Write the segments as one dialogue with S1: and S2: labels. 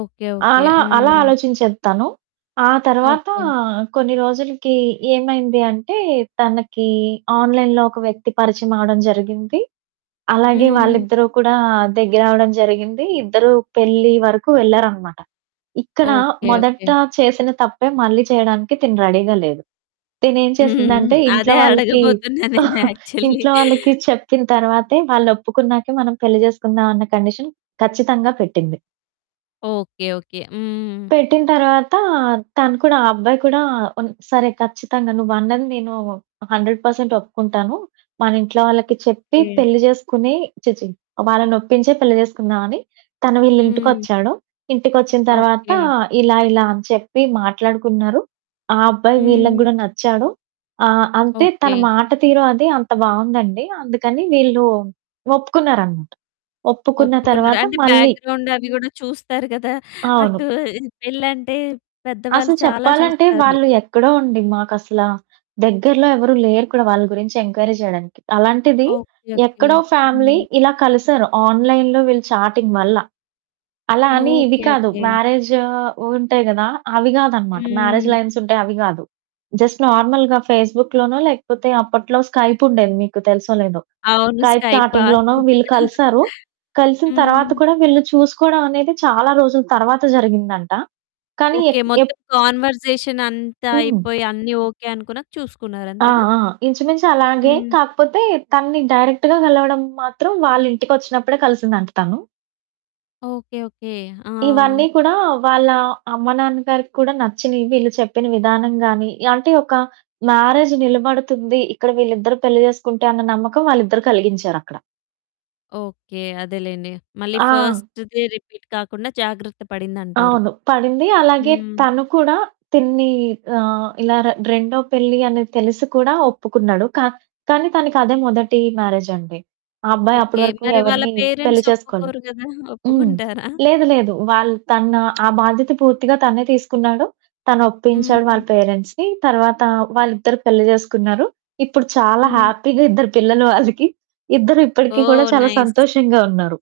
S1: Okay.
S2: ఆ!
S1: Okay.
S2: అలా అలా
S1: హ్మ్.
S2: ఆలోచించేది తను. ఆ తర్వాత
S1: ఓకే.
S2: కొన్ని రోజులకి ఏమైంది అంటే తనకి ఆన్లైన్‌లో ఒక వ్యక్తి పరిచయం అవడం జరిగింది. అలాగే
S1: హ్మ్.
S2: వాళ్ళిద్దరూ కూడా దగ్గరవడం జరిగింది. ఇద్దరూ పెళ్లి వరకు వెళ్లారనమాట. ఇక్కడ
S1: ఓకే.
S2: మొదట
S1: ఓకే.
S2: చేసిన తప్పే మళ్ళీ చేయడానికి తిను రెడీగా లేదు. తిను ఏం
S1: హ్మ్.
S2: చేసిందంటే ఇంట్లో
S1: అదే
S2: వాళ్ళకి,
S1: అడగబోతున్నా నేను యాక్చువల్లీ.
S2: ఇంట్లో వాళ్ళకి చెప్పిన తర్వాతే, వాళ్లొప్పుకున్నాకే మనం పెళ్లి చేసుకుందాం అన్న కండీషన్ ఖచ్చితంగా పెట్టింది.
S1: ఓకే. ఓకే. హ్మ్.
S2: పెట్టిన తర్వాత తను కూడా, ఆ అబ్బాయి కూడా ఉన్ సరే, ఖచ్చితంగా నువ్వన్నది నేను 100% ఒప్పుకుంటాను. మన ఇంట్లో వాళ్ళకి చెప్పి
S1: ఓకే.
S2: పెళ్లి చేసుకుని ఛీ! ఛీ! వాళ్ళనొప్పించే పెళ్లి చేసుకుందామని తను
S1: హ్మ్.
S2: వీళ్లింటికొచ్చాడు. ఇంటికొచ్చిన తర్వాత
S1: ఓకే.
S2: ఇలా ఇలా అని చెప్పి మాట్లాడుకున్నారు. ఆ అబ్బాయి వీళ్ళకి
S1: హ్మ్.
S2: గడా నచ్చాడు. ఆహ్, అంటే
S1: ఓకే.
S2: తన మాట తీరు అది అంత బావుందండి. అందుకని వీళ్ళు ఒప్పుకున్నారనమాట. ఒప్పుకున్న
S1: ఒప్పుకున్నారు.
S2: తర్వాత
S1: అంటే
S2: మళ్ళీ
S1: బ్యాక్‌గ్రౌండ్ అవి కూడా చూస్తారు కదా! అటు
S2: అవును.
S1: పెళ్లంటే పెద్దవాళ్లు
S2: అసలు
S1: చాలా
S2: చెప్పాలంటే
S1: చూస్తారు.
S2: వాళ్ళు ఎక్కడో అండి. మాకసల దగ్గరలో ఎవరు లేరు కూడా వాళ్ళ గురించి ఎంక్వైరీ చేయడానికి. అలాంటిది.
S1: ఓకే. ఓకే.
S2: ఎక్కడో ఫ్యామిలీ
S1: హ్మ్.
S2: ఇలా కలిసారు ఆన్లైన్‌లో వీళ్ళు చాటింగ్ వల్ల. అలా అని ఇవి
S1: ఓకే.
S2: కాదు.
S1: ఓకే.
S2: మ్యారేజ్ ఉంటాయి కదా! అవి కాదనమాట. మ్యారేజ్
S1: హ్మ్.
S2: లైన్స్ అయితే అవి కాదు. జస్ట్ నార్మల్‌గా ఫేస్‌బుక్‌లోనో లేకపోతే అప్పట్లో స్కైప్ ఉండేది, మీకు తెలుసో లేదో.
S1: అవును
S2: స్కైప్
S1: స్కైప్,
S2: చాటింగ్‌లోనో
S1: ఆర్కుట్.
S2: వీళ్ళు కలిసారు. కలిసిన తర్వాత
S1: హ్మ్.
S2: కూడా వీళ్ళు చూసుకోవడం అనేది చాలా రోజుల తర్వాత జరిగిందంట. కానీ
S1: ఓకే.
S2: ఎక్ ఎప్
S1: మొత్తం కాన్వర్సేషన్ అంతా
S2: హ్మ్.
S1: అయిపోయి అన్నీ ఓకే అనుకున్నాక చూసుకున్నారు.
S2: ఆ!
S1: అంతేనా?
S2: ఆ! ఇంచుమించి అలాగే.
S1: హ్మ్.
S2: కాకపోతే తనని డైరెక్ట్‌గా కలవడం మాత్రం వాళ్లింటికొచ్చినప్పుడే కలిసిందంట తను.
S1: ఓకే. ఓకే. ఆ!
S2: ఇవన్నీ కూడా వాళ్ళ అమ్మా, నాన్నగారికి కూడా నచ్చినయి. వీళ్ళు చెప్పిన విధానం గాని, అంటే ఒక మ్యారేజ్ నిలబడుతుంది. ఇక్కడ వీళ్ళిద్దరూ పెళ్లి చేసుకుంటే అన్న నమ్మకం వాళ్ళిద్దరూ కలిగించారక్కడ.
S1: ఓకే. అదేలెండి. మళ్ళీ
S2: ఆ!
S1: ఫస్ట్‌ది రిపీట్ కాకుండా జాగ్రత్త పడిందంటారు.
S2: అవును. పడింది. అలాగే
S1: హ్మ్.
S2: తను కూడా తినని ఆహ్, ఇలా ర రెండో పెళ్లి అనేది తెలిసి కూడా ఒప్పుకున్నాడు. కా కానీ తనకది మొదటి మ్యారేజ్ అండి. ఆ అబ్బాయి
S1: ఓకే.
S2: అప్పటివరకు
S1: మరి వాళ్ళ
S2: ఎవరిని పెళ్లి
S1: పేరెంట్స్
S2: చేసుకోలేదు.
S1: ఒప్పుకోరు కదా!
S2: హ్మ్.
S1: ఒప్పుకుంటారా?
S2: లేదు, లేదు. వాళ్ళు తన ఆ బాధ్యత పూర్తిగా తనే తీసుకున్నాడు. తను ఒప్పించాడు
S1: హ్మ్.
S2: వాళ్ళ పేరెంట్స్‌ని. తర్వాత వాళ్ళిద్దరూ పెళ్లి చేసుకున్నారు. ఇప్పుడు చాలా
S1: హ్మ్.
S2: హ్యాపీగా ఇద్దరు పిల్లలు వాళ్ళకి. ఇద్దరూ ఇప్పటికీ కూడా
S1: ఓహ్!
S2: చాలా
S1: నైస్.
S2: సంతోషంగా ఉన్నారు.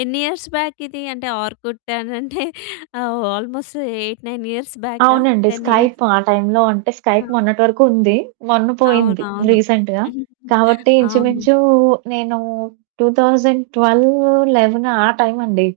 S1: ఎన్ని ఇయర్స్ బ్యాక్ ఇది? అంటే ఆర్కుట్ అని అంటే ఆల్మోస్ట్ 8, 9 ఇయర్స్ బ్యాకా
S2: అవునండి.
S1: 10 ఇయర్స్?
S2: స్కైప్ ఆ టైమ్‌లో అంటే స్కైప్
S1: ఆ!
S2: మొన్నటి వరకు ఉంది. మొన్న పోయింది.
S1: అవునవును.
S2: రీసెంట్‌గా. కాబట్టి
S1: అవును.
S2: ఇంచుమించు నేను 2012, 2011 ఆ టైమ్ అండి.